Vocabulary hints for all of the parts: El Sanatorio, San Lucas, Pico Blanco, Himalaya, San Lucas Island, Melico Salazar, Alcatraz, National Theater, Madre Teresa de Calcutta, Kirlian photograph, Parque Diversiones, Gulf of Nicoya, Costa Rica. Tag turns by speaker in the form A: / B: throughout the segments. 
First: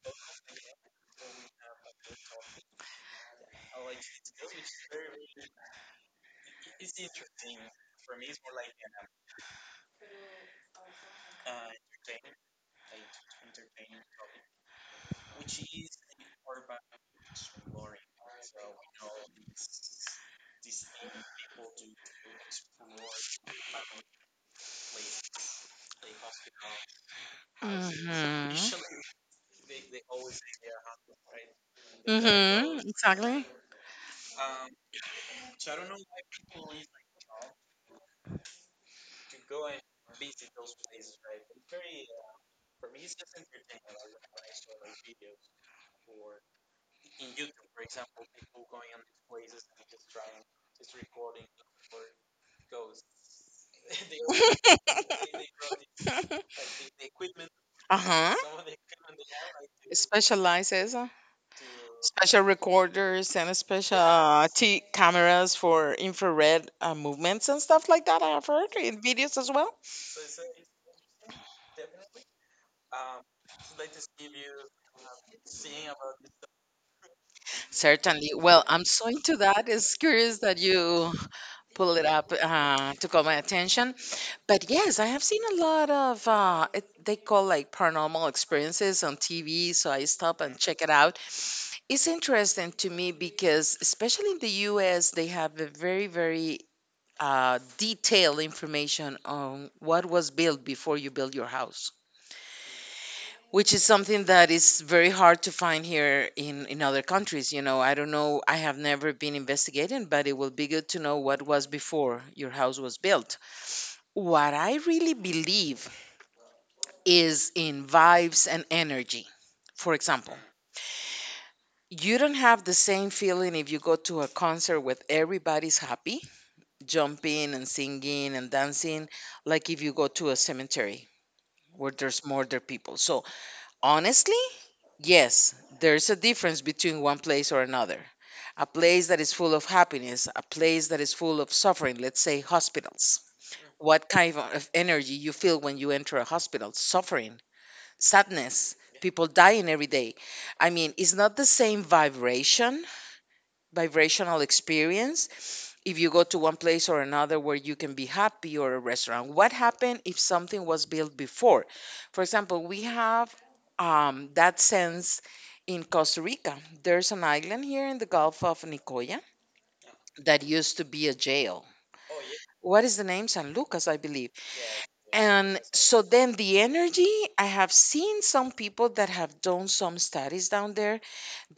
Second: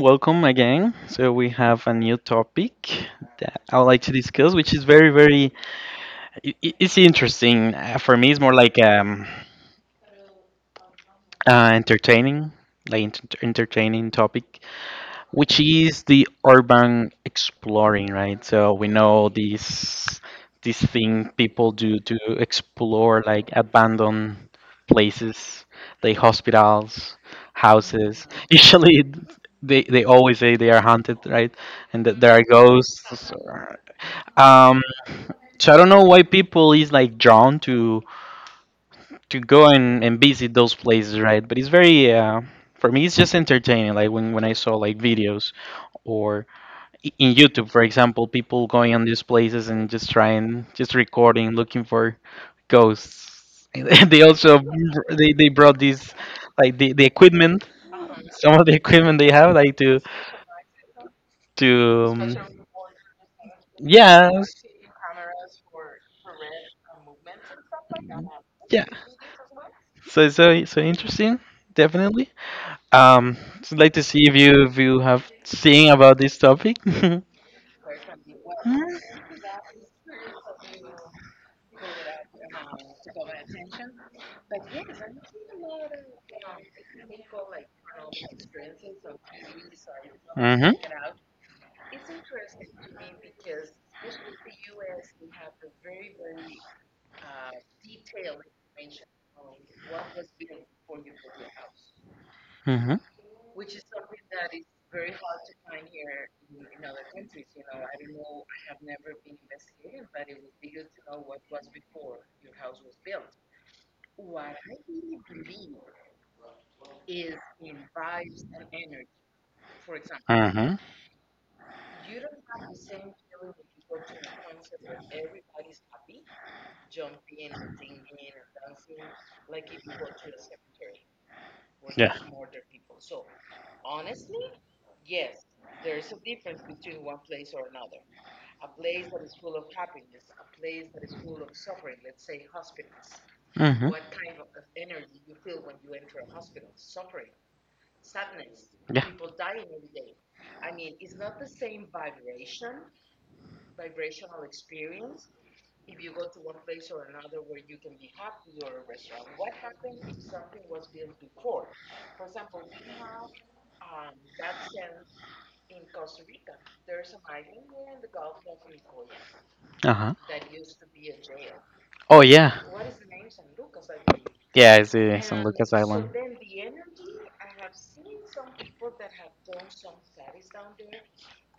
A: welcome again. So we have a new topic that I would like to discuss, which is very, very. I- It's interesting for me. It's more like entertaining, like entertaining topic, which is the urban exploring, right? So we know this thing people do to explore like abandoned places, like hospitals, houses.
B: Mhm.
A: Usually, they always say they are haunted, right? And that there are
B: Mhm.
A: ghosts.
B: Exactly.
A: Um, so I don't know why people is like drawn to go and, visit those places, right? But it's very for me, it's just entertaining. Like when I saw like videos, or in YouTube, for example, people going on these places and just trying, just recording, looking for ghosts. And they also they brought these like the equipment,
B: uh huh.
A: some of the equipment they have like to
B: Specializes.
A: to um,
B: Special recorders and special
A: yeah,
B: T cameras for infrared movements and stuff like that. I have heard
A: yeah.
B: in videos as well.
A: So interesting, definitely. Um, so I'd like to see if you have seen about this topic.
B: Certainly. Well, I'm so
A: Mm-hmm.
B: into that. It's curious that you pull it up to call my attention. But yes, I have seen a lot of they call like paranormal experiences on TV, so I stop and
A: Mm-hmm.
B: check it out. It's interesting to me because, especially in the US, they have a very, very detailed information on what was built before you build your house, which is something that is very hard to find here in other countries. You know, I don't know, I have never been investigating, but it will be good to know what was before your house was built. What I really believe is in vibes and energy. For example,
A: Mm-hmm.
B: you don't have the same feeling if you go to a concert with everybody's happy, jumping and singing and dancing, like if you go to a cemetery where
A: Yeah.
B: there's more dead people. So, honestly, yes, there's a difference between one place or another. A place that is full of happiness, a place that is full of suffering, let's say hospitals.
A: Mm-hmm.
B: What kind of energy you feel when you enter a hospital? Suffering, sadness.
A: Yeah.
B: People dying every day. I mean, it's not the same vibration, vibrational experience if you go to one place or another where you can be happy or a restaurant. What happened if something was built before? For example, we have that sense in Costa Rica. There's an island here in the Gulf of Nicoya
A: Uh-huh.
B: that used to be a jail.
A: Oh yeah.
B: What is the name? San Lucas, I believe.
A: Yeah, I see. It's
B: And
A: Lucas
B: so
A: Island.
B: then the energy, I have seen some people that have done some studies down there.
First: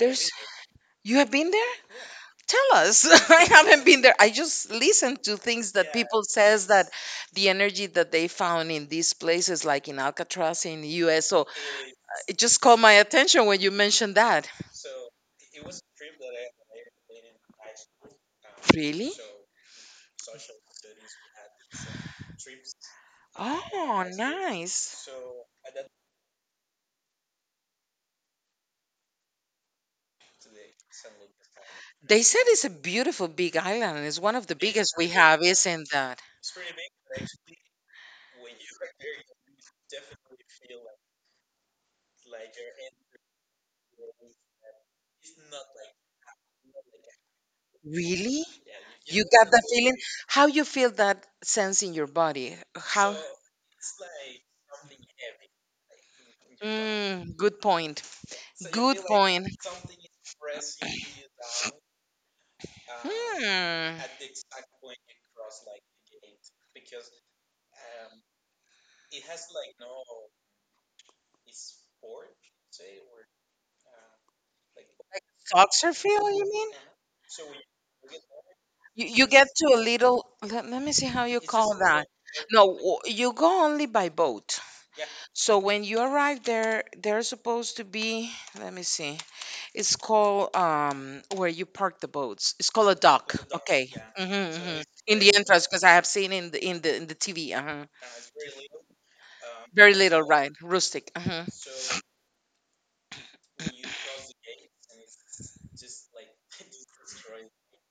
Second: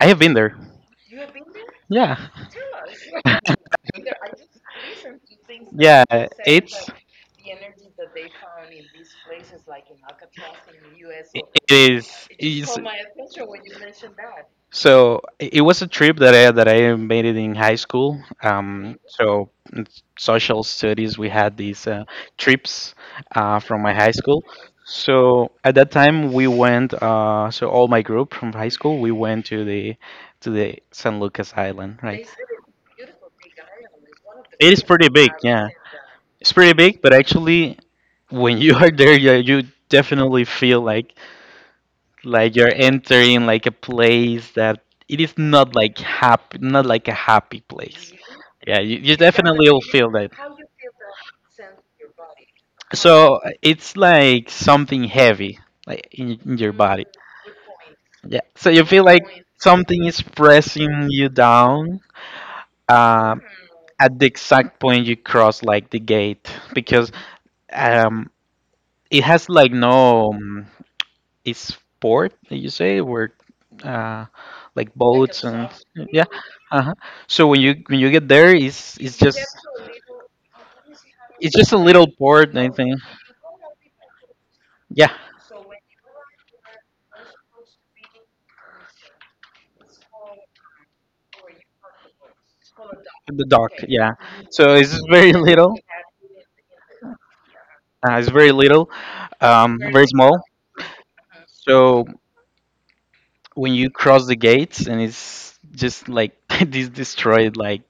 A: I have been there.
B: you have been there?
A: Yeah.
B: Tell us. I haven't been there. I just listened to things that
A: yeah,
B: people says that
A: it's
B: the energy that they found in these places, like in Alcatraz in the US. So
A: it is. Its
B: it just
A: is.
B: caught my attention when you
A: Is.
B: mentioned that.
A: So it was a trip that I made it in high school. Um,
B: Really?
A: so in social studies, we had these trips from my
B: Oh,
A: high school.
B: nice.
A: So at that time, we went. So all my group from high school, we went to the San Lucas Island,
B: They
A: right?
B: said it's a beautiful big island. It's one of the
A: It is
B: biggest we
A: pretty big,
B: have,
A: yeah.
B: isn't it?
A: It's pretty big, but actually, when you are there, yeah, you definitely feel like you're entering like a place that it is not like happy, not like a happy place.
B: Really?
A: Yeah, you
B: Yeah, got that
A: definitely will
B: feeling.
A: feel that.
B: How you feel that sense in your body? How?
A: So it's like something heavy, like in your body.
B: Mm, good point.
A: Yeah.
B: So
A: So you
B: good
A: feel like
B: point.
A: something is pressing you down. Uh,
B: Hmm.
A: at the exact point you cross like the gate because um it has like no Is sport that you say where uh like a boats and soft yeah,
B: Feel, you mean?
A: uh-huh. So when you get there
B: You, get to a little, let me see how you
A: it's just
B: call
A: a
B: that.
A: little port, I
B: No,
A: think.
B: you go only by boat.
A: Yeah,
B: So when you arrive there, there's supposed to be, let me see. It's called where you park the boats. It's called a dock.
A: the dock. Okay,
B: Okay.
A: yeah.
B: hmm
A: So
B: hmm
A: it's
B: In
A: very
B: the entrance,
A: little,
B: because I have seen in the TV. Uh-huh.
A: it's very little, um,
B: Very
A: very
B: little,
A: small.
B: right? Rustic. Uh-huh.
A: So when you cross the gates and it's just like this destroyed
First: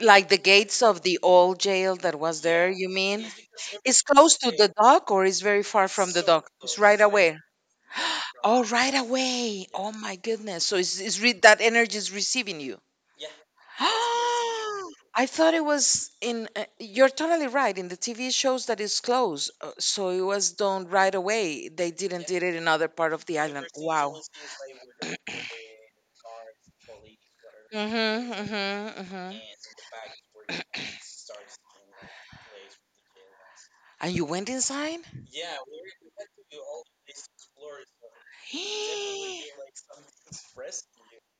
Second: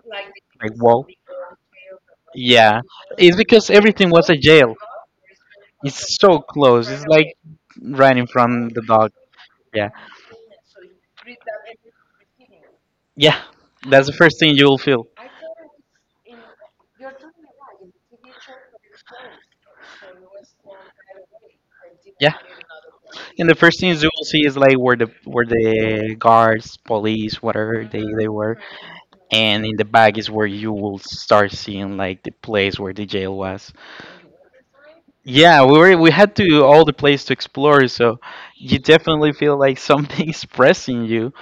B: Like the
A: like
B: gates of
A: wall.
B: the old jail that was there.
A: Yeah,
B: You mean?
A: it's because
B: It's
A: everything was a
B: close to the
A: jail.
B: dock, or it's very far from
A: It's
B: the
A: so
B: dock? It's
A: close,
B: right
A: it's
B: away.
A: like right in front
B: Oh,
A: of the
B: right
A: dog.
B: away. Oh
A: Yeah.
B: my goodness. So it's that energy is receiving you.
A: Yeah. That's the first thing you will feel.
B: I thought it was in. You're totally right. In the TV shows that is closed, so it was done right away. They didn't
A: Yeah.
B: did it in other part of the
A: And the
B: island.
A: first things you
B: Wow.
A: will see is like where the guards, police, whatever they
B: Mhm.
A: were.
B: Mhm.
A: And in the back is where
B: Mhm.
A: you will start seeing like the place where the jail was.
B: And you went inside.
A: Yeah, we had to all the place to explore, so you definitely feel like something is pressing you.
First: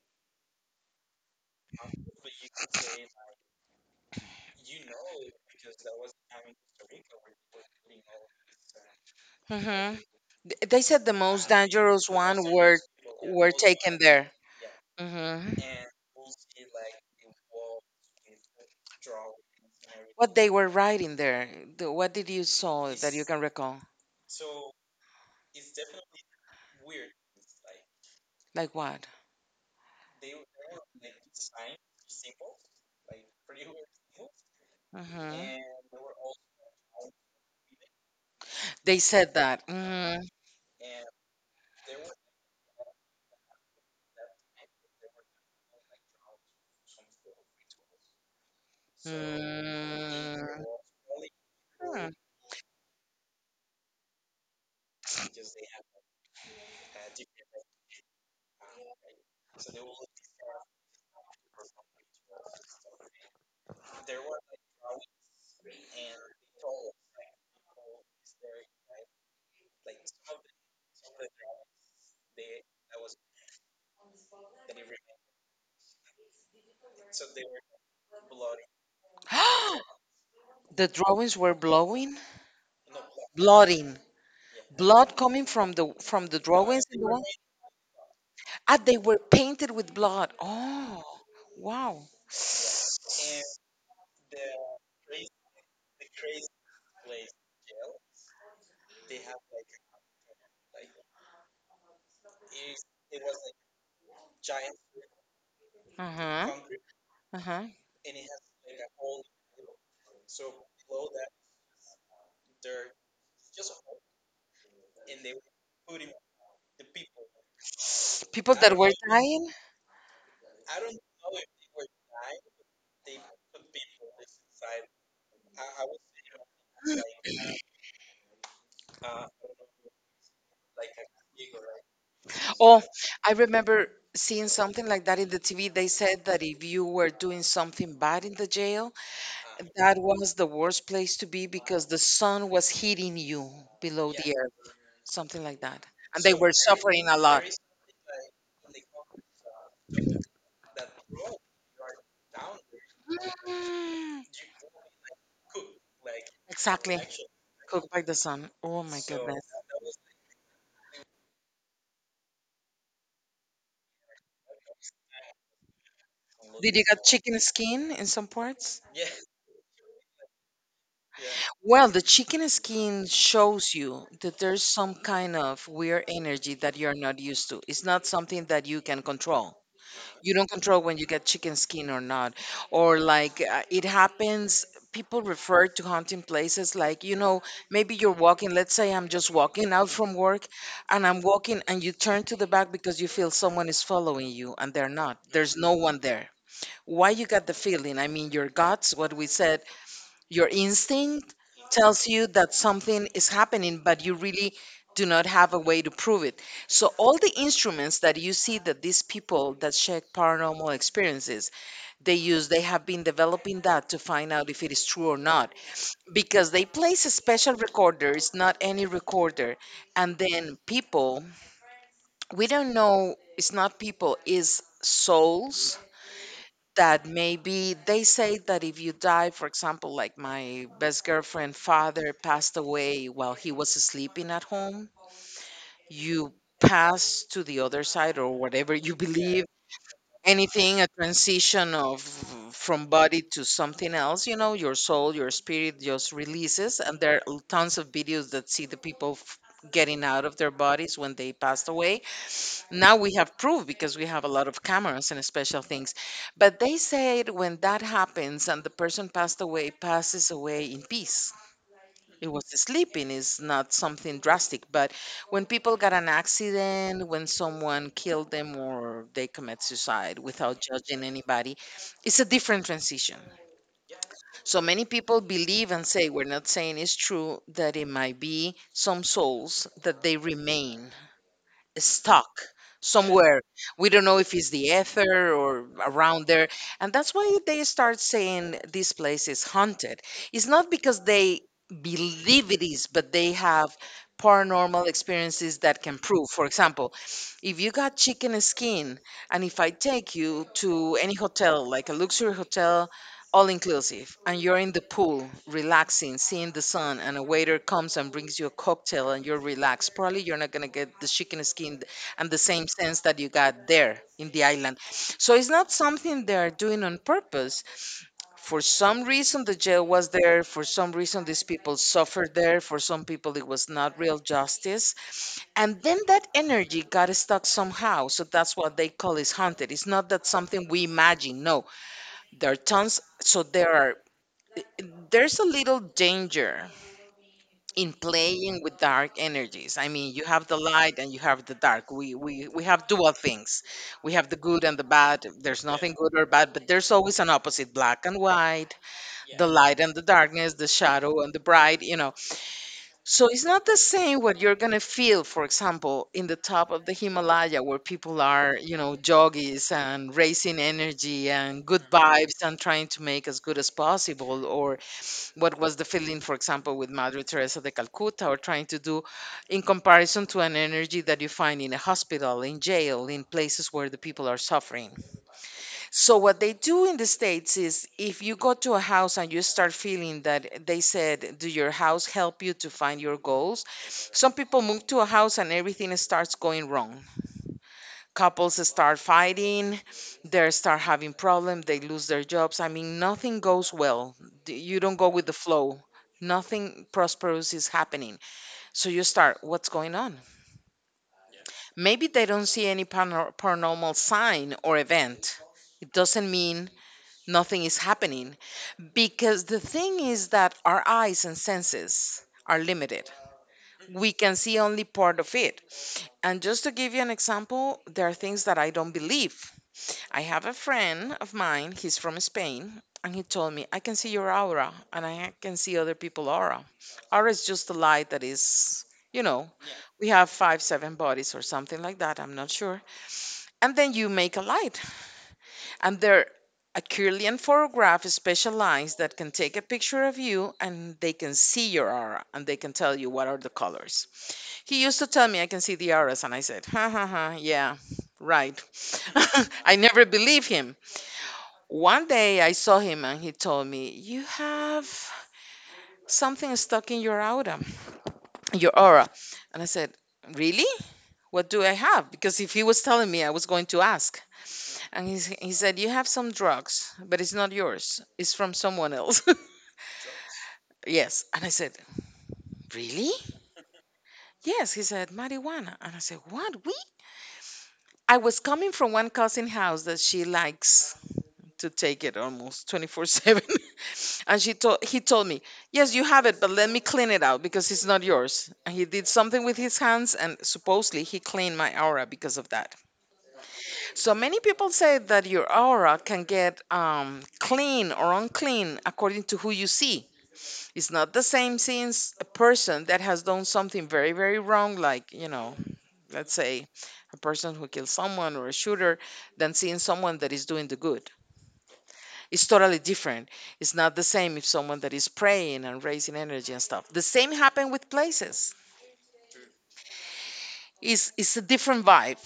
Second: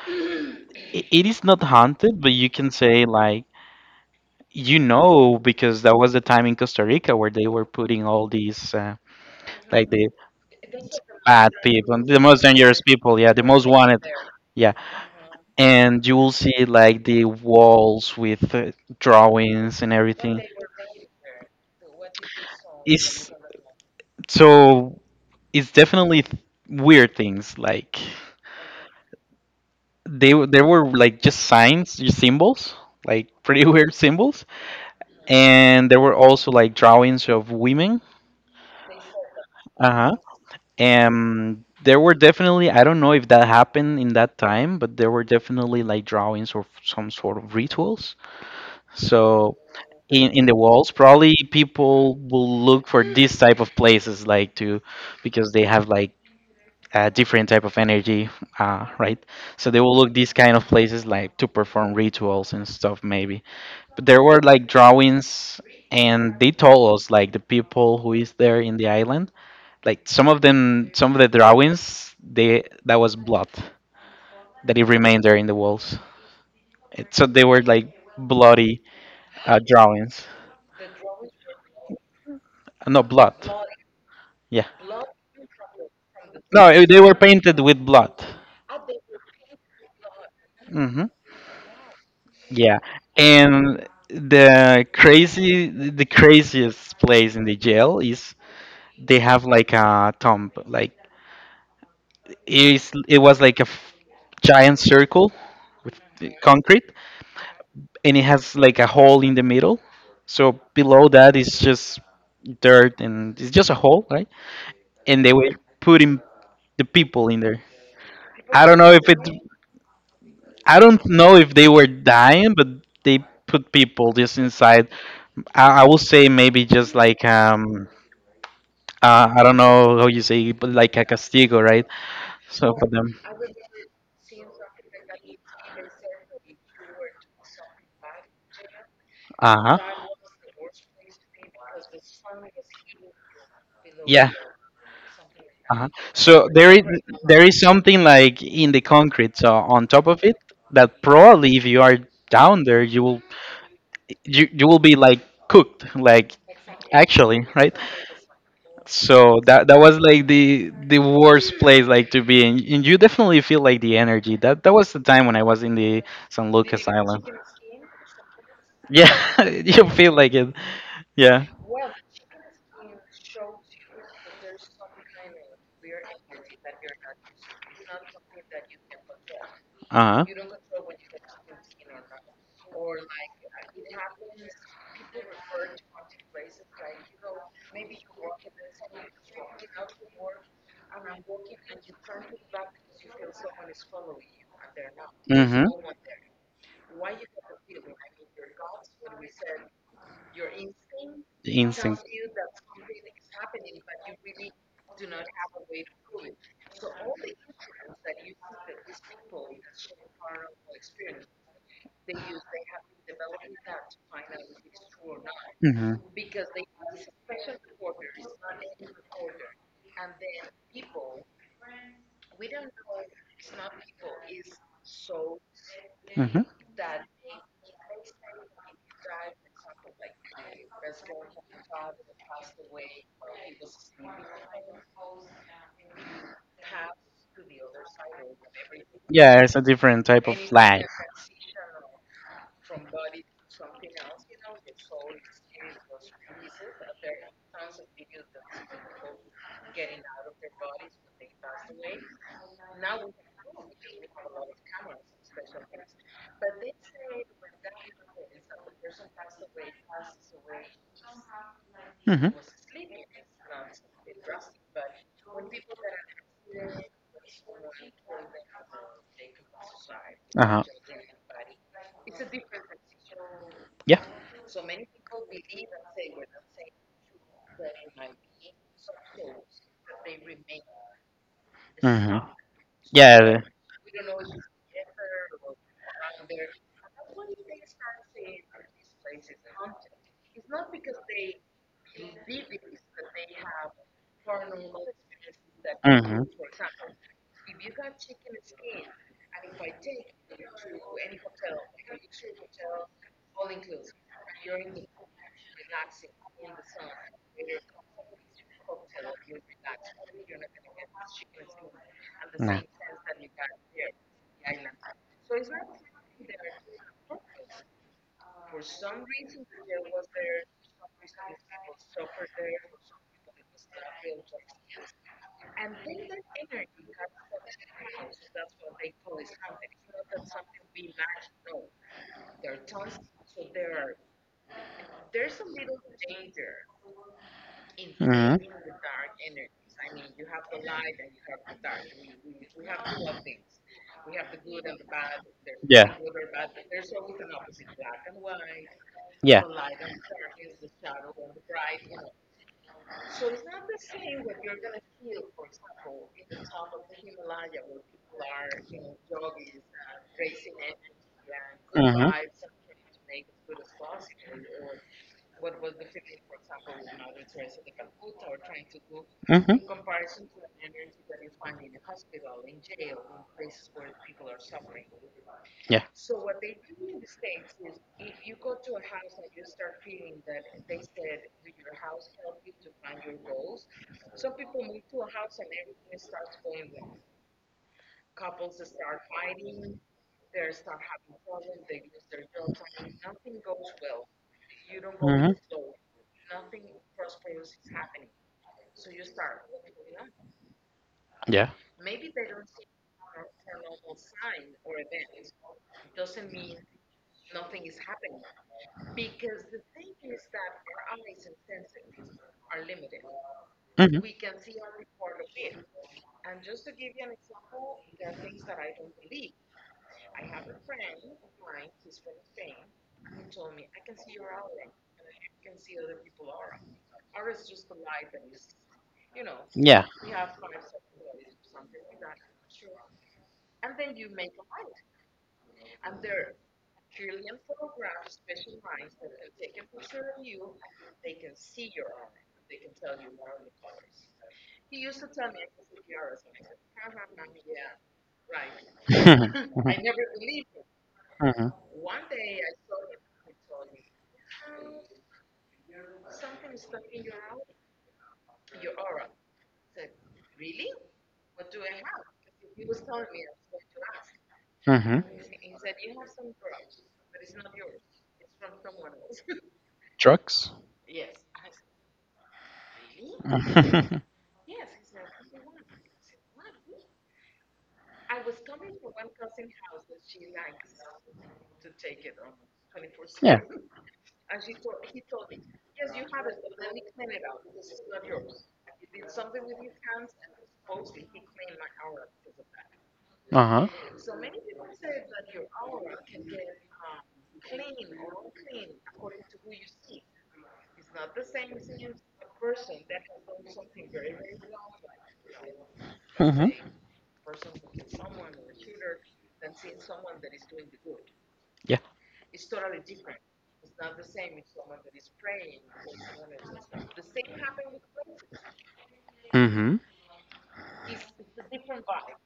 A: It is not haunted, but you can say like, you know, because that was the time in Costa Rica where they were putting all these, like
B: Mhm.
A: the
B: They said the most
A: bad people,
B: dangerous
A: the
B: one
A: most dangerous people, yeah, the
B: were
A: most
B: taken
A: wanted,
B: there.
A: yeah.
B: Mhm.
A: And you will see like the walls with drawings and
B: What
A: everything.
B: they were writing there? What did you saw that you
A: It's
B: can recall?
A: so it's definitely weird things like
B: Like what?
A: there were like just signs, just symbols, like pretty weird symbols,
B: Hmm.
A: and there were also like drawings of women.
B: They said that.
A: Uh
B: Mm,
A: And there were definitely, I don't know if that happened in that time, but there were definitely like drawings or some sort of rituals. So in the
B: mm,
A: walls, probably
B: mm.
A: people will look for these type of places, like to, because they have like a different type of energy, right? So they will look these kind of places like to perform rituals and stuff, maybe. But there were like drawings, and they told us like the people who is there in the island, like some of them, some of the drawings they that was blood that it remained there in the walls, it, so they were like bloody drawings.
B: The drawings were blowing,
A: No blood,
B: blooding,
A: yeah.
B: blood coming from the
A: No,
B: drawings. In
A: they
B: the
A: were
B: wall?
A: painted with blood.
B: Ah, they were painted with blood. Oh,
A: Hmm,
B: wow.
A: yeah. And the craziest place in the jail is they have like a tomb, like it was like a giant circle with the
B: Uh-huh.
A: concrete,
B: Uh-huh.
A: and it has like a hole in the middle. So below that is just dirt and it's just a hole, right? And they were putting the people in there.
B: People
A: I
B: that
A: don't
B: were
A: know if it.
B: dying.
A: I don't know if they were dying, but they put people just inside. I will say maybe just like I don't know how you say, but like a castigo, right? So
B: Oh,
A: for them,
B: I remember seeing something like that in the TV. They said that if you were doing something bad in the jail,
A: uh huh,
B: that was the worst place to be because the sun was hitting you below the
A: yeah.
B: earth, something like that.
A: Uh-huh.
B: And they
A: So
B: were suffering a lot.
A: there is something like in the concrete so on top of it that probably if you are down there you will
B: Mm,
A: you will be like cooked like,
B: exactly.
A: actually, right?
B: Cooked by the sun. Oh my
A: So
B: goodness.
A: that that was like the worst place like to be in and you definitely feel like the energy that that was the time when I was in the San
B: Did you
A: Lucas
B: get
A: Island.
B: chicken skin in some parts?
A: Yeah, you feel like it, yeah,
B: Well, the chicken skin shows you that there's some kind of weird energy that you're not used to. It's not something that you can control.
A: uh-huh.
B: You don't control when you get chicken skin or not, or like it happens. People refer to hunting places like, you know, maybe you're walking, let's say I'm just walking out from work, and I'm walking and you turn to the back because you feel someone is following you and they're not, there's
A: Mm-hmm.
B: no one there. Why you got the feeling? I mean, your guts, what we said, your instinct
A: Instinct.
B: tells you that something is happening, but you really do not have a way to prove it. So all the instruments that you see that these people that check paranormal experiences, they use, they have been developing that to find out if it is true or not.
A: Mm-hmm.
B: Because they place a special recorder, it's not any recorder. And then people, we don't know, it's not people, is souls
A: Hmm.
B: that maybe they say that if you die, for example, like my best girlfriend father passed away while he was sleeping at home, you pass to the other side or whatever you
A: Yeah,
B: believe,
A: it's a different type of
B: anything, a
A: life.
B: transition of from body to something else, you know, your soul, your spirit just releases. And there are tons of videos that see the people getting out of their bodies when they passed away. Now we have proof because we have a lot of cameras and special things. But they said when that happens and the person passed away, passes away in peace. It
A: Hmm.
B: was sleeping, is not something drastic. But when people got an accident, when someone killed them or they commit suicide without
A: Uh-huh.
B: judging anybody, it's a different transition.
A: Yeah.
B: So many people believe and say, we're not saying it's true, that it might be some souls that they remain
A: Hmm.
B: stuck somewhere.
A: Yeah.
B: We don't know if it's the ether or around there. And that's why they start saying this place is haunted. It's not because they believe it is, but they have paranormal experiences that can
A: Hmm.
B: prove. For example, if you got chicken skin, and if I take you to any hotel, like a luxury hotel, all inclusive, and you're in the pool relaxing, seeing the sun, and a waiter comes and brings you a cocktail and you're relaxed, probably you're not going to get the chicken skin and the
A: No.
B: same sense that you got there in the island. So it's not something they're doing on purpose. For some reason the jail was there, for some reason these people suffered there, for some people it was not real justice, and then that energy got stuck somehow. So that's what they call is haunted. It's not that something we imagine. No, there are tons. So there are, there's a little danger in
A: Hmm.
B: playing with dark energies. I mean, you have the light and you have the dark. We have dual things. We have the good and the bad. There's, yeah, nothing
A: Yeah.
B: good or bad, but there's always an opposite, black and white, yeah,
A: Yeah.
B: the light and the darkness, the shadow and the bright, you know. So it's not the same what you're going to feel, for example, in the top of the Himalaya where people are, you know, joggies and racing energy and good, mhm, vibes and trying to make as good as possible, or what was the feeling, for example, with Madre Teresa de Calcutta, or trying to do in
A: Mm-hmm.
B: comparison to an energy that you find in a hospital, in jail, in places where the people are suffering.
A: Yeah.
B: So, what they do in the States is if you go to a house and you start feeling that, they said, do your house help you to find your goals? Some people move to a house and everything starts going wrong, couples start fighting, they start having problems, they lose their jobs, I mean, nothing goes well. You don't go with the flow, nothing prosperous is happening. So you start, what's going on?
A: Yeah.
B: Maybe they don't see any paranormal sign or event. It doesn't mean nothing is happening, because the thing is that our eyes and senses are limited. We
A: Mm-hmm.
B: can see only part of it. And just to give you an example, there are things that I don't believe. I have a friend of mine, he's from Spain, and he told me, I can see your aura and I can see other people's aura. Aura is just a light that is, you know,
A: Yeah.
B: we have five, seven bodies or something like that, I'm not sure. And then you make a light. And there a Kirlian photograph is specialized that can take a picture of you and they can see your aura and they can tell you what are the colors. He used to tell me, I can see the auras. And I said, ha ha ha, yeah, right. I never believe him.
A: Mm-hmm.
B: One day I saw him and he told me, You have something stuck in your aura. And I said, Really? What do I have? Because if he was telling me, I was going to ask.
A: Mm-hmm.
B: And he said, You have some drugs, but it's not yours, it's from someone else.
A: Drugs.
B: Yes. And I said, Really?
A: I
B: Yes. He said, Marijuana. And I said, What? We? I was coming from one cousin house that she likes to take it almost 24/7. And she told he told me, yes, you have it, but let me clean it out because it's not yours. And he did something with his hands and supposedly he cleaned my aura because of that.
A: Uh-huh.
B: So many people say that your aura can get clean or unclean according to who you see. It's not the same since a person that has done something very very wrong, like let's
A: Mhm.
B: say a person who kills someone or a shooter, than seeing someone that is doing the good.
A: Yeah.
B: It's totally different. It's not the same if someone that is praying and raising energy and stuff. The same happened with places.
A: Mhm.
B: It's a different vibe,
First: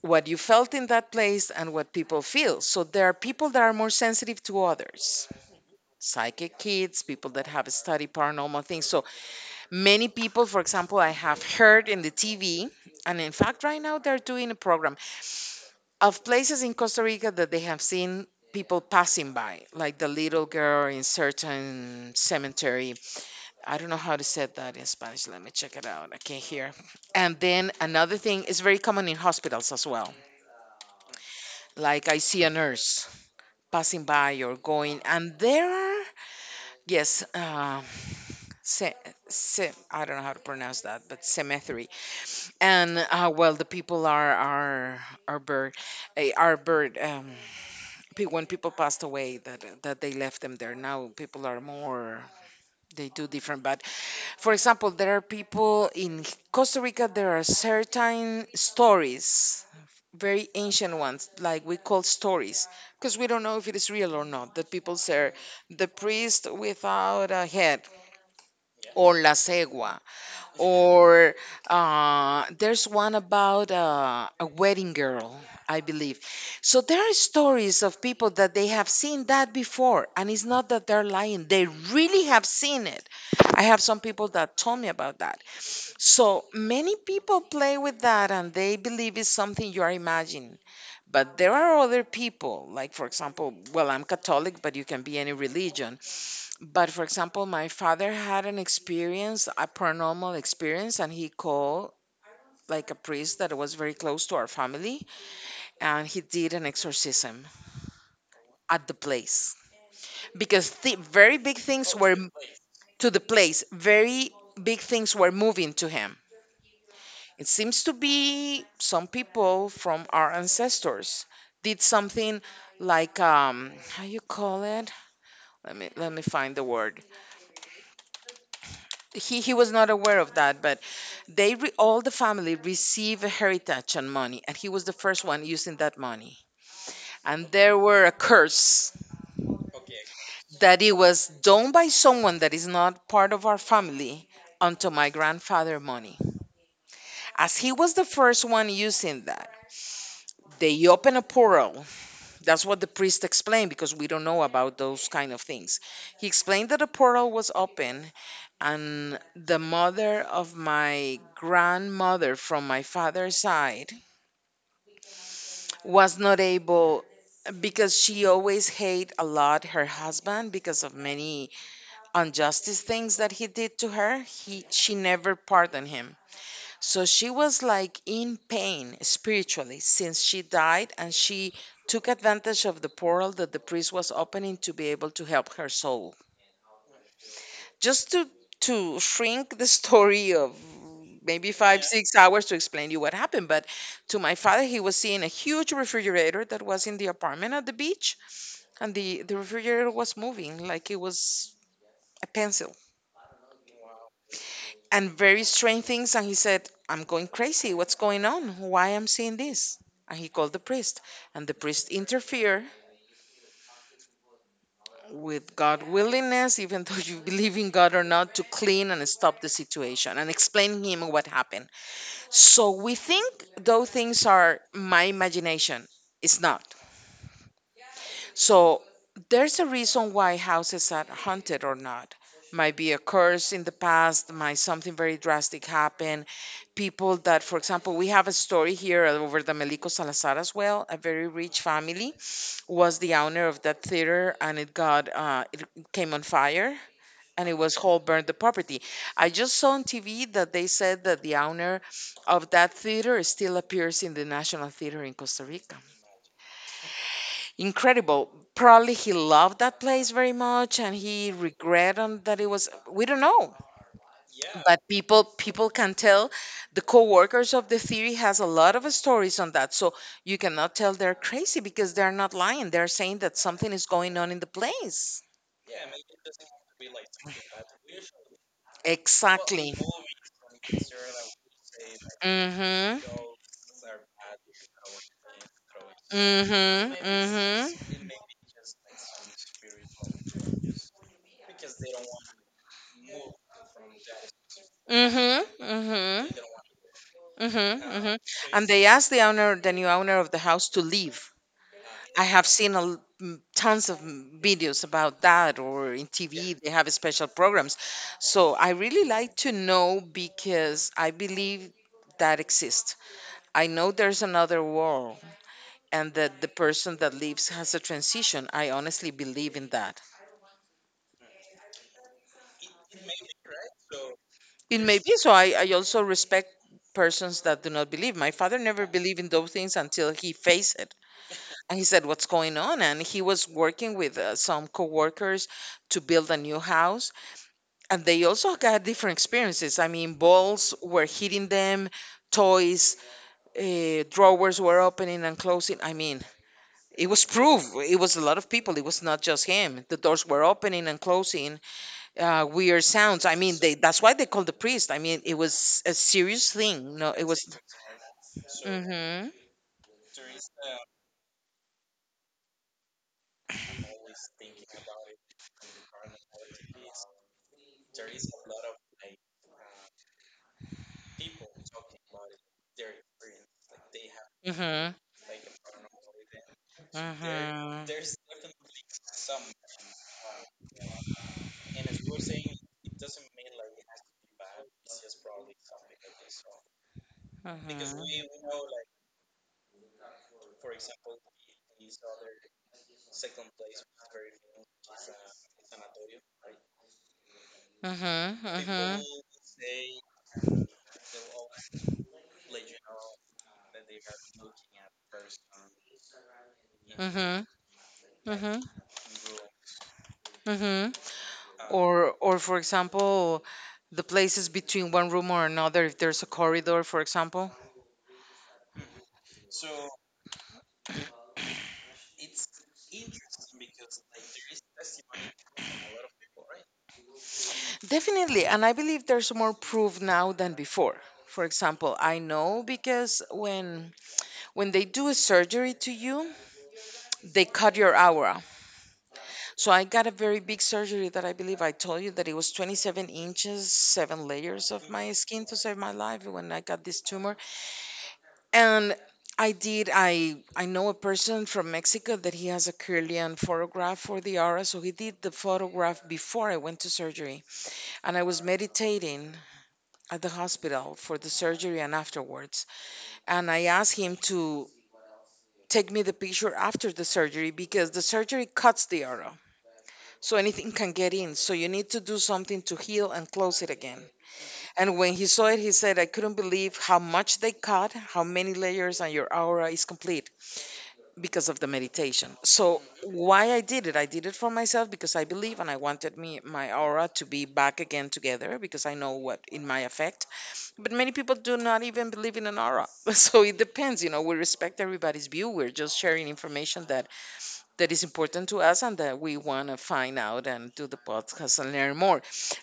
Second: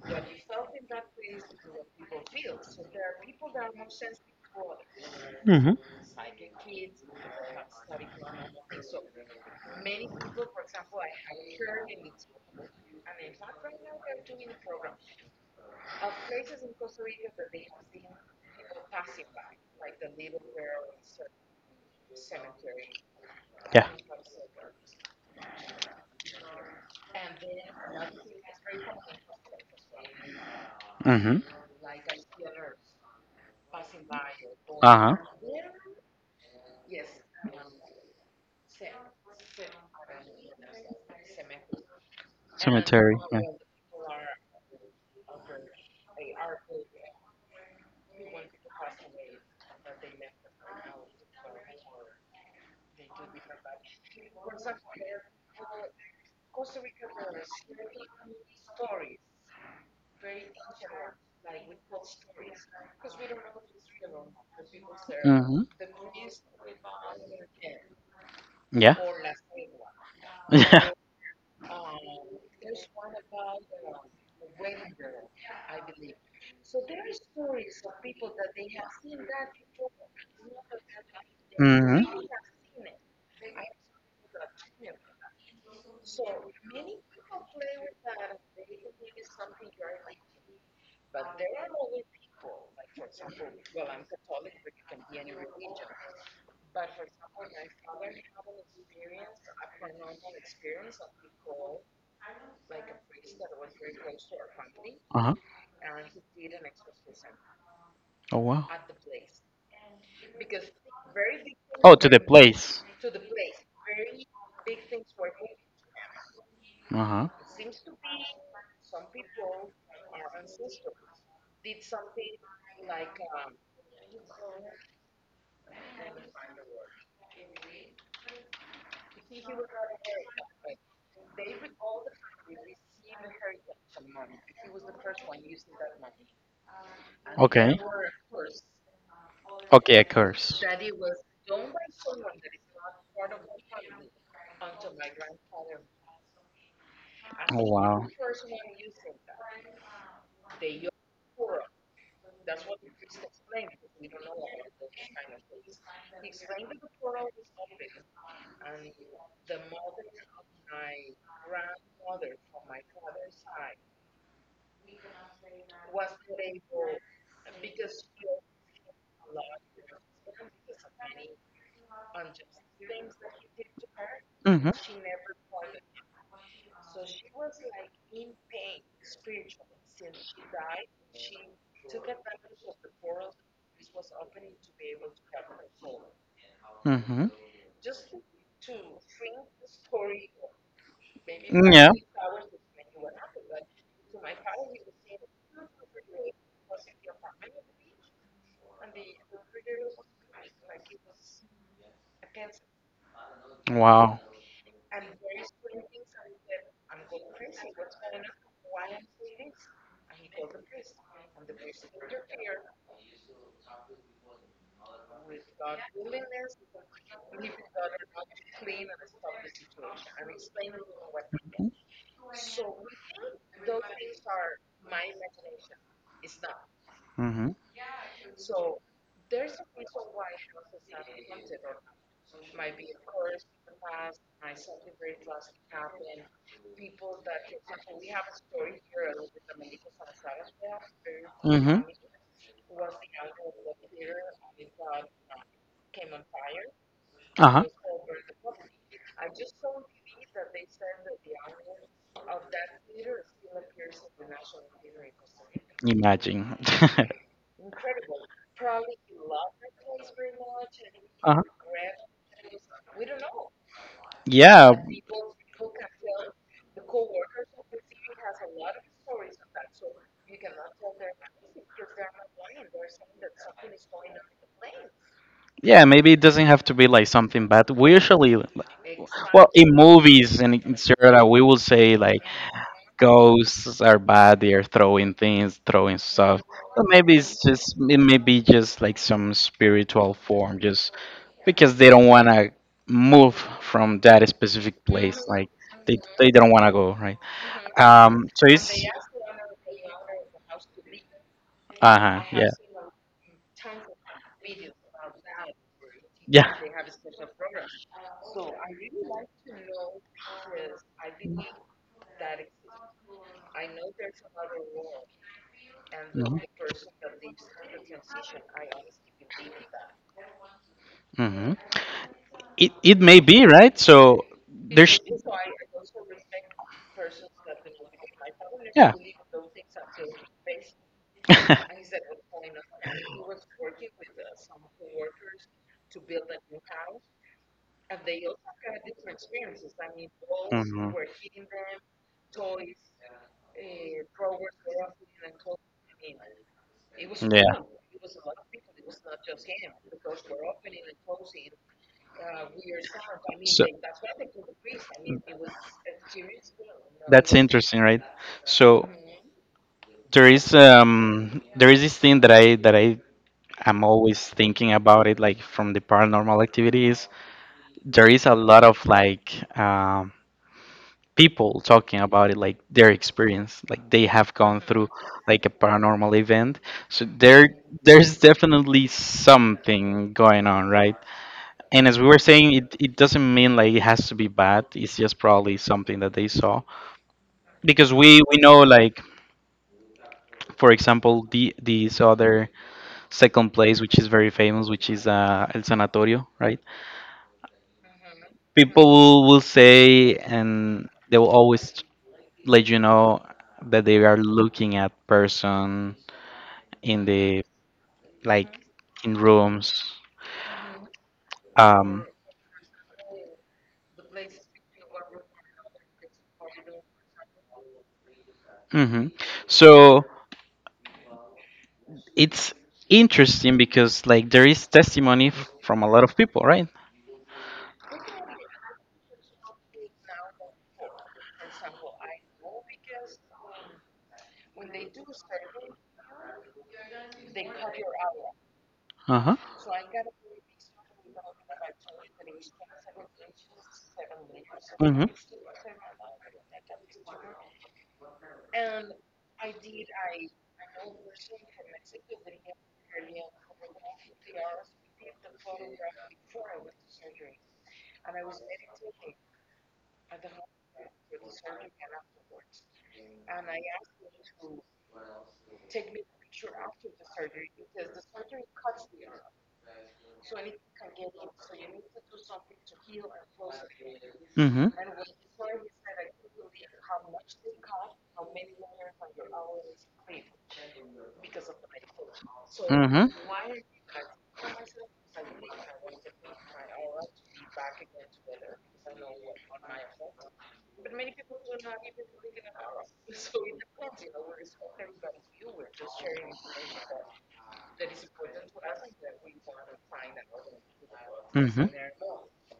B: what you felt in that place and what people feel. So there are people that are more sensitive to others,
A: Mhm.
B: psychic kids, people that have studied paranormal things. So many people, for example, I have heard in the TV, and in fact, right now they're doing a program of places in Costa Rica that they have seen people passing by, like the little girl in certain cemetery. I don't
A: Yeah.
B: know how to say that in Spanish. Let me check it out. I can't hear. And then another thing is very common in hospitals as well.
A: Mhm.
B: Like I see a nurse passing by or going,
A: Uh-huh.
B: and there are, yes, se- I don't know how to pronounce that, but cemetery. And
A: Cemetery. Yeah.
B: well, the people are bird, are bird. When people passed away, that they left them there. Now people are more, they do different. But for example, there are people in Costa Rica, there are certain stories, very ancient ones, like we call stories, because we don't know if it is real or not, that people say
A: Mhm.
B: the priest without a head,
A: Yeah.
B: or la cegua,
A: Yeah.
B: or there's one about a wedding girl, I believe. So there are stories of people that they have seen that before, and it's not that they're lying, they really
A: Mhm.
B: have seen it. I have some people that told me about that. So many people play with that and they believe it's something you are imagining. But there are other people, like for example, well, I'm Catholic, but you can be any religion. But for example, my father had an experience, a paranormal experience, and he called like a priest that was very close to our family,
A: Uh-huh.
B: and he did an exorcism
A: Oh wow.
B: at the place, because very big things
A: Oh, to the place.
B: to the place, very big things were moving to him.
A: Uh-huh.
B: It seems to be some people from our ancestors did something like, how you call it, let me find the word. He was not aware of that. All the family received heritage and money, and he was the first one using that money. And there
A: Okay.
B: were a curse
A: Okay, a curse.
B: that it was done by someone that is not part of our family onto my grandfather money. As
A: Oh
B: he was
A: wow.
B: the first one using that, they open a portal. That's what the priest explained, because we don't know about those kind of things. He explained that a portal was open and the mother of my grandmother from my father's side was not able, because she always hate a lot her husband because of many injustice things that he did to her. he
A: Mhm.
B: she never pardoned him. So she was like in pain spiritually since she died, and she took advantage of the portal that the priest was opening to be able to help her soul.
A: Mm-hmm.
B: Just to shrink the story, of maybe five
A: Yeah.
B: six hours to explain you what happened. But to my father, he was seeing a huge refrigerator that was in the apartment at the beach, and the refrigerator was moving like it was a pencil,
A: Wow.
B: and very strange things. And he said, I'm going crazy, what's going on, why I'm seeing this? And he called the priest, and the priest interfered with God willingness, even though you believe in God or not, to clean and stop the situation and explain him what happened. So we think those things are my imagination. It's not.
A: Mm-hmm.
B: So there's a reason why houses are haunted or not. Might be a curse in the past, might something very drastic happen. People that, for example, we have a story here over the Melico Salazar as well. A very rich
A: Mm-hmm.
B: family was the owner of that theater, and it came on fire, and it
A: Uh-huh.
B: was whole burned the property. I just saw on TV that they said that the owner of that theater still appears in the National Theater in Costa Rica.
A: Imagine.
B: Incredible. Probably he loved that place very much and he
A: Uh-huh.
B: regret on that, it was, we don't know.
A: Yeah.
B: But people can tell, the co-workers of the theory has a lot of stories on that. So you cannot tell they're crazy, because they're not lying. They're saying that something is going on in the place.
A: Yeah, maybe it doesn't have to be like something bad. We usually, like, well, in
B: Exactly.
A: movies and in serial, we will say like
B: Mm-hmm.
A: ghosts are bad. They are throwing things, throwing stuff. But
B: Mhm.
A: maybe it's
B: Mhm.
A: just it may be just like some spiritual form, just because they don't want to move from that specific place.
B: Mhm.
A: Like
B: Mhm. Mhm.
A: they don't want to go, right?
B: Mhm.
A: So
B: And
A: it's
B: they asked the owner, the new owner of the house, to leave.
A: uh
B: I
A: huh,
B: have
A: yeah,
B: seen a, tons of videos about that, or in TV
A: yeah.
B: they have special programs. So I really like to know because I believe that exists. I know there's another world, and that
A: Hmm.
B: the person that leaves has a transition. I honestly believe in that.
A: Hmm. It may be right. So
B: It may
A: there's
B: be so. I also respect persons that do not believe. My father never
A: yeah.
B: believed in those things until he faced it. And he said, What's going on? And he was working with some coworkers to build a new house. And they also got different experiences. I mean, balls
A: Mhm.
B: were hitting them, toys, drawers were opening and closing. I mean, it was
A: Yeah.
B: proof. It was a lot of people. It was not just him. The doors were opening and closing, weird sounds. I mean,
A: So
B: they that's why they called the priest. I mean, it was a serious thing. No, it
A: that's
B: was.
A: interesting, right? So
B: Mm-hmm.
A: there is this thing that I am always thinking about it, like from the paranormal activities. There is a lot of like people talking about it, like their experience, like they have
B: Mm-hmm.
A: gone through
B: Mm-hmm.
A: like a paranormal event. So
B: Mm-hmm. Mm-hmm.
A: there's definitely something going on, right? And as we were saying, it doesn't mean like it has to be bad. It's just probably something that they saw because we
B: Mm-hmm.
A: know like for example, these other second place, which is very famous, which is El Sanatorio, right? People will say, and they will always let you know that they are looking at person in the like
B: Mm-hmm.
A: in rooms.
B: Mm-hmm.
A: Um,
B: Or, for example, the places between one room or another, if there's a corridor, for example.
A: mhm. So it's interesting because like there is testimony from a lot of people, right?
B: Definitely, and I believe there's more proof now than before. For example, I know, because when they do a surgery to you, they cut your aura.
A: Uh huh.
B: So I got a very big surgery that I believe I told you that it was 27 inches, seven layers of my
A: Mhm.
B: skin to save my life when I got this tumor. And I did. I know a person from Mexico that he has a Kirlian photograph for the aura, so he did the photograph before I went to surgery. And I was meditating at the hospital for the surgery and afterwards. And I asked him to take me the picture after the surgery, because the surgery cuts the arrow, so anything can get in, so you need to do something to heal and close it again.
A: Mhm.
B: And when he saw it, he said, I couldn't believe how much they cut, how many layers, and your aura is complete because of the meditation. So
A: Mm-hmm.
B: why I did it, I did it for myself, because I believe, and I wanted me my aura to be back again together, because I know what it might affect. But many people do not even believe in an aura. So it depends, we respect everybody's view. We're just sharing information that is important to us, and that we want to find out and do the podcast
A: Mm-hmm.
B: and learn more.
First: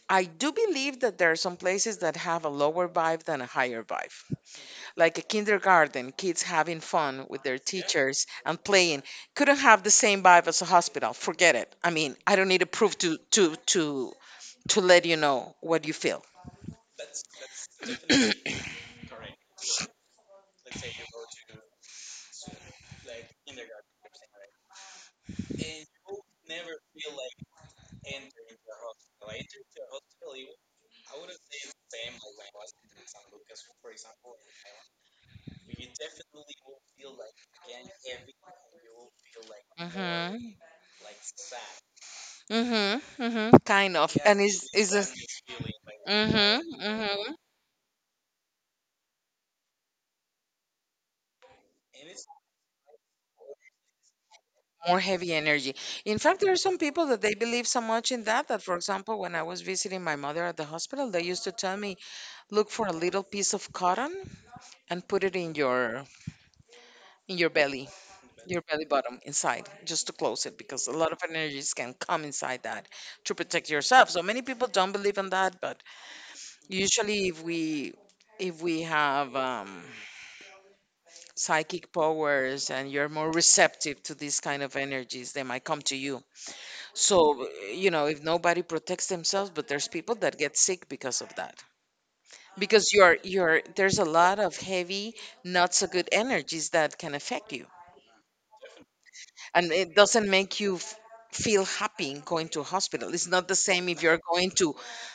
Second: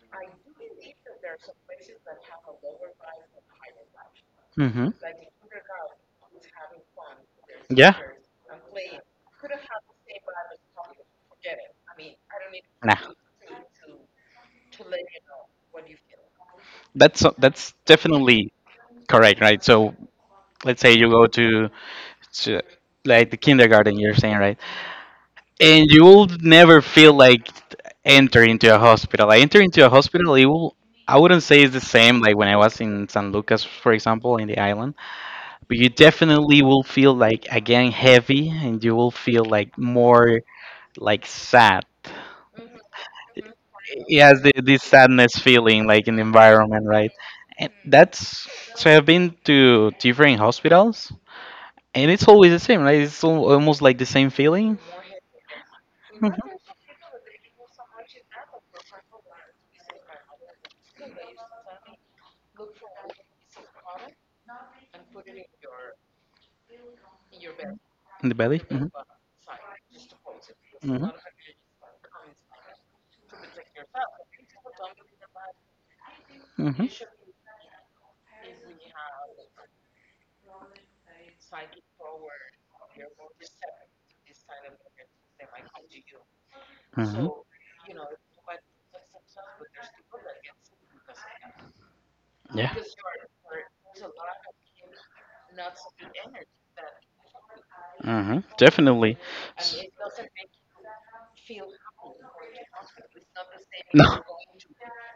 B: I do believe that there are some places that have a lower vibe than a higher vibe.
A: Mm-hmm.
B: Like a kindergarten, kids having fun with their
A: Yeah.
B: teachers and playing, couldn't have the same vibe as a hospital. Forget it. I mean, I don't need to prove
A: Nah.
B: to let you know what you feel.
A: That's definitely correct, right? So let's say you go to like the kindergarten, you're saying, right? And you will never feel like enter into a hospital. I enter into a hospital, it will I wouldn't say it's the same like when I was in San Lucas, for example, in the island, but you definitely will feel like again heavy and you will feel like more
B: Mhm.
A: like sad.
B: Mhm. Mhm. Kind of.
A: It
B: And
A: has the,
B: is
A: this
B: is a.
A: sadness feeling like in the
B: Mhm.
A: environment, right?
B: Mhm.
A: And that's so I've been to different hospitals and it's always the same, right? It's almost like the same feeling.
B: More heavy energy. In
A: Mhm.
B: fact, there are some people that they believe so much in that, for example, when I was visiting my mother at the hospital, they used to tell me, look for a little piece of cotton and put it in
A: In the belly,
B: your belly
A: hmm.
B: bottom inside, just to close it, because a
A: Hmm.
B: lot of energies can come inside that to protect yourself. So many people don't believe in that, but
A: Hmm.
B: usually if we have psychic powers and you're more receptive to these kind of energies, they might come to you.
A: Hmm.
B: So, you know, if nobody protects themselves, but there's people that get sick because of that.
A: Yeah.
B: Because you're there's a lot of heavy, not so good energies that can affect you.
A: Hmm. Definitely.
B: And
A: S-
B: it doesn't make you feel happy going to hospital. It's not the same if
A: no.
B: you're going to,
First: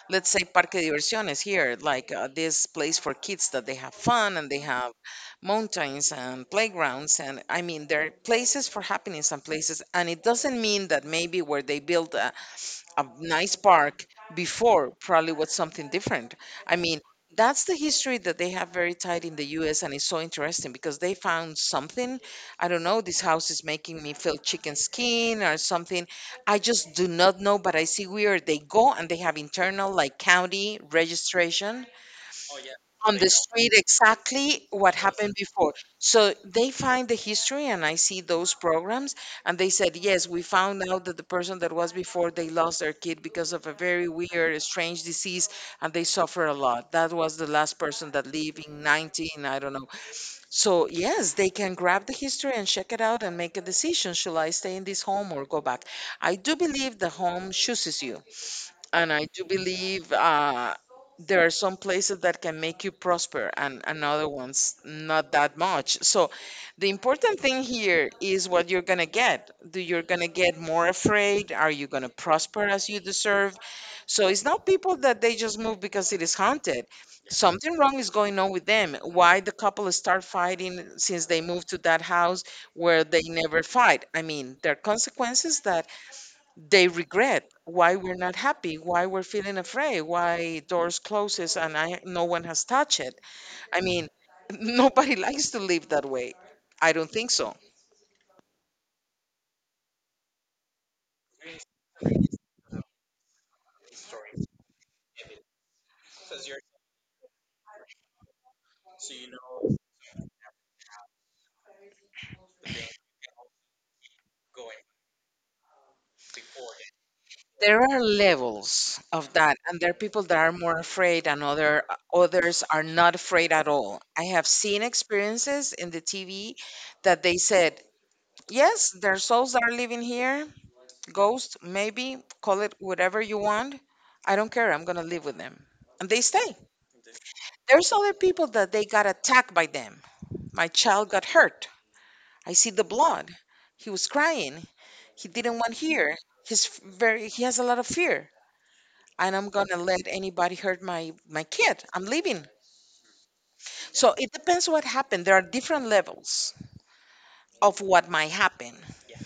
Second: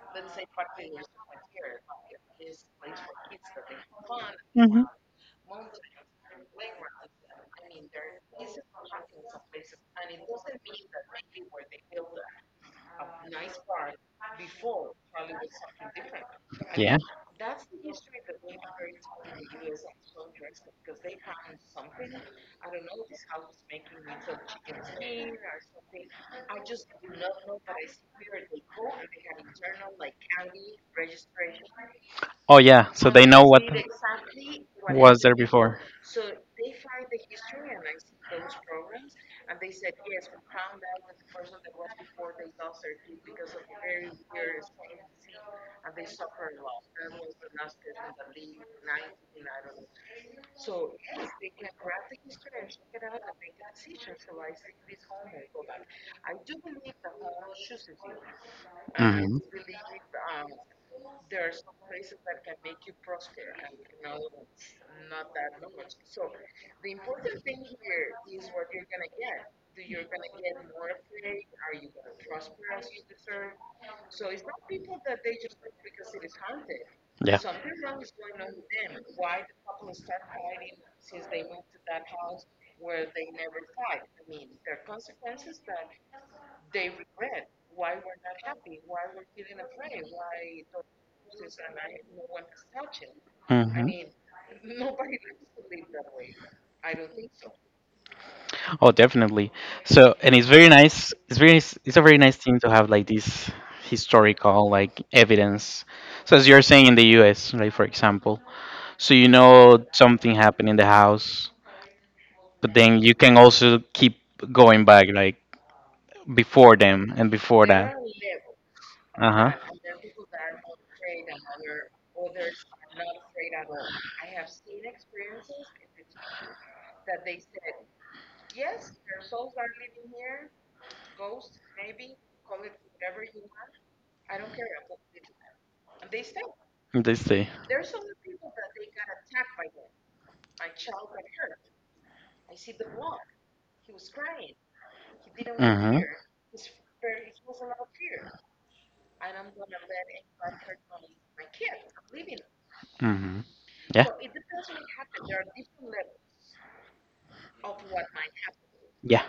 B: let's say, Parque Diversiones here, like this place for kids that they have fun and they
A: Hmm.
B: have mountains and playgrounds. And I mean, there are places for happiness and places. And it doesn't mean that maybe where they build a nice park before probably was something different. I
A: Yeah.
B: mean, that's the history that they have very tight in the US, and it's so interesting because they found something. I don't know, this house is making me feel chicken skin or something. I just do not know, but I see where they go and they have internal like county registration
A: Oh yeah, so
B: on
A: they
B: the
A: know what
B: street exactly what
A: was
B: happened
A: there
B: before.
A: before.
B: So they find the history, and I see those programs, and they said, yes, we found out that the person that was before they lost their kid because of a very weird, strange disease, and they suffer a lot. That was the last person that lived in 19, I don't know. So, yes, they can grab the history and check it out and make a decision. Shall I stay in this home or go back? I do believe the home chooses you. And I
A: Hmm.
B: do believe there are some places that can make you prosper and other ones not that much. So the important thing here is what you're going to get. Do you're going to get more afraid? Are you going to prosper as you deserve? So it's not people that they just move because it is haunted.
A: Yeah.
B: Something wrong is going on with them. Why the couple start fighting since they moved to that house where they never fight? I mean, there are consequences that they regret why we're not happy, why we're feeling afraid, why doors closes and I no one has touched it.
A: Hmm.
B: I mean, nobody likes to live that way. I don't think so.
A: Oh, definitely. So, and it's very nice. It's it's a very nice thing to have like this historical like evidence. So, as you're saying in the U.S., right? For example, so you know something happened in the house, but then you can also keep going back like before them and before
B: There
A: that.
B: are levels
A: Uh
B: of
A: huh.
B: that, and there are people that are more afraid, and other others are not afraid at all. I have seen experiences in the TV that they said, "Yes, there are souls that are living here, ghosts, maybe call it whatever you want. I don't care. I'm gonna live with them," and they stay.
A: They stay.
B: There's other people that they got attacked by them. My child got hurt. I see the blood. He was crying. He didn't want
A: Mm-hmm.
B: here. He's f- very he has a lot of fear. And I'm gonna let anybody hurt my kid. I'm leaving.
A: Mm-hmm. Yeah.
B: So it depends what happened. There are different levels of what might happen.
A: Yeah.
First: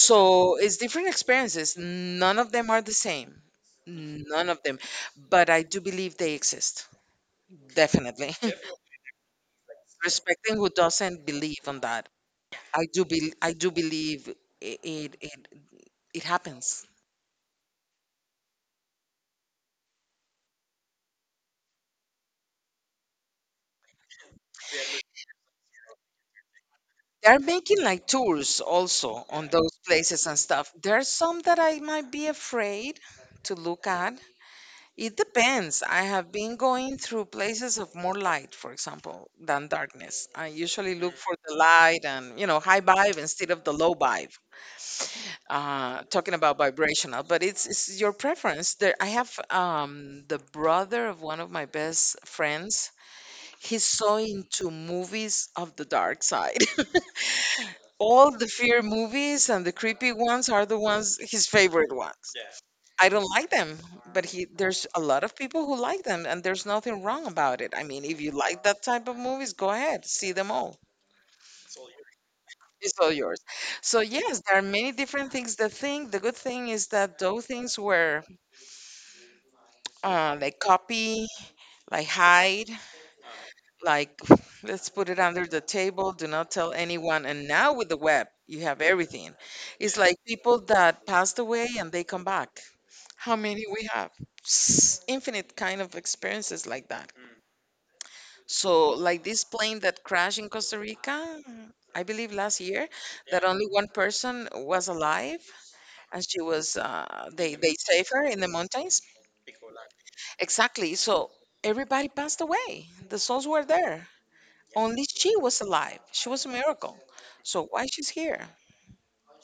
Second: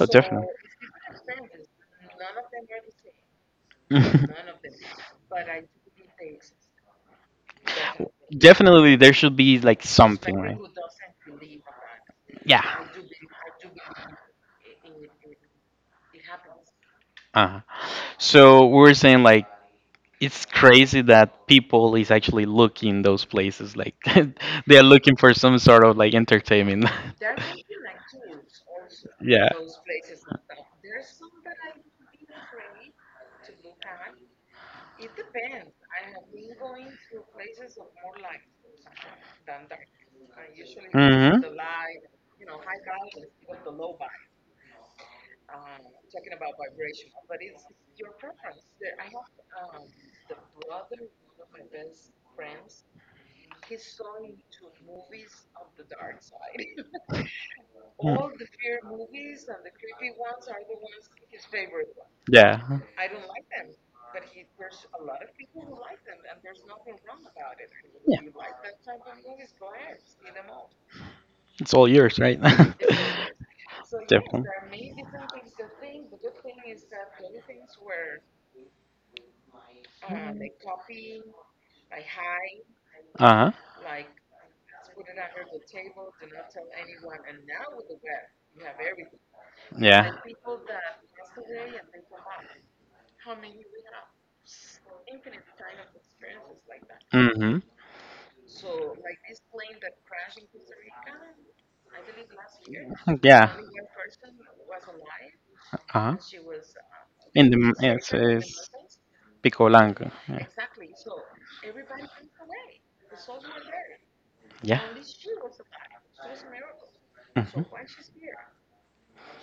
A: Oh definitely.
B: it's different experiences. None of them are the same. None of them. But I do believe they exist. Definitely.
A: Definitely, there should be like something,
B: Respecting
A: right?
B: who doesn't believe on that.
A: Yeah.
B: I do believe it, it it it happens.
A: Uh-huh. So we were saying like it's crazy that people is actually looking those places like they are looking for some sort of like entertainment.
B: They're making like tours also on
A: Yeah.
B: those places and stuff. There's some that I might be afraid to look at. It depends. I have been going through places of more light, for example, than darkness. I usually look for the
A: Mm-hmm.
B: light and, you know, high vibe instead of the low vibe. Talking about vibrational, but it's your preference. There, I have the brother of one of my best friends he's so into movies of the dark side. All the fear movies and the creepy ones are the ones his favorite ones.
A: Yeah.
B: I don't like them, but he there's a lot of people who like them, and there's nothing wrong about it. I mean,
A: Yeah,
B: if you like that type of movies, go ahead, see them all.
A: it's all yours, right?
B: It's all yours. So yes, there are many
A: Definitely.
B: different things. The thing, the good thing is that those things were like copy, like hide,
A: Uh huh.
B: like let's put it under the table, do not tell anyone, and now with the web you have everything. It's
A: Yeah.
B: like people that passed away and they come back. How many we have, infinite kind of experiences like that.
A: Mhm.
B: So like this plane that crashed in Costa Rica, I believe last year, that
A: Yeah.
B: only one person was alive,
A: Uh huh.
B: and she was
A: In
B: they
A: the
B: they saved
A: yes,
B: her in the
A: it's
B: mountains,
A: Pico Blanco. Yeah.
B: exactly. So everybody passed away, the souls were there.
A: Yeah.
B: Only she was alive. She was a miracle. So
A: Mhm.
B: why she's here?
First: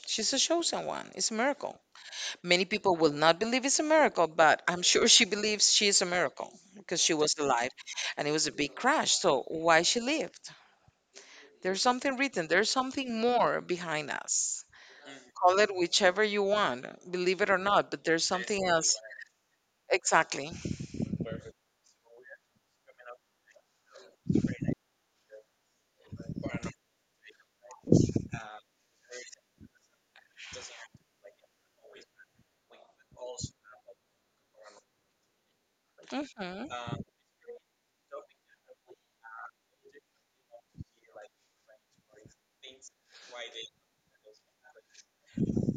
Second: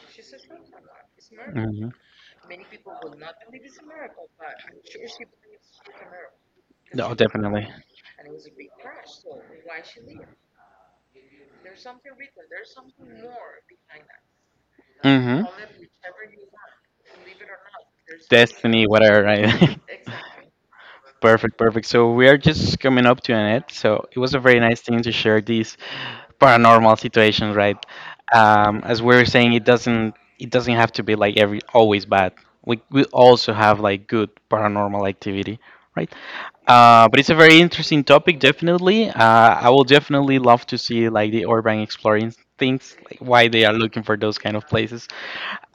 B: She's a chosen one. It's a miracle.
A: Mhm.
B: Many people will not believe it's a miracle, but I'm sure she believes she is a miracle because
A: No,
B: she was
A: definitely.
B: alive and it was a big crash. So why she lived? There's something written. There's something more behind us.
A: Mhm.
B: Call it whichever you want, believe it or not, but there's something
A: Destiny,
B: else.
A: whatever, right?
B: Exactly.
A: Perfect, perfect. So we are just coming up to an end. So it was a very nice thing to share these paranormal situations, right? As we were saying, it doesn't have to be like every always bad. We also have like good paranormal activity, right?
B: Hmm.
A: But it's a very interesting topic, definitely. I will definitely love to see like the urban exploring things, like why they are looking for those kind of places.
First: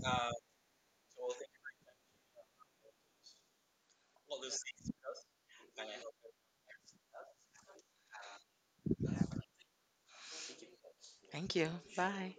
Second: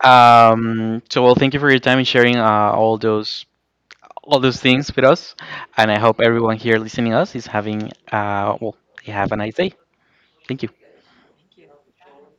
A: So well, thank you for your time and sharing all those things with us, and I hope everyone here listening us is having uh, well, have a nice day. Thank you.
B: Thank you. Bye.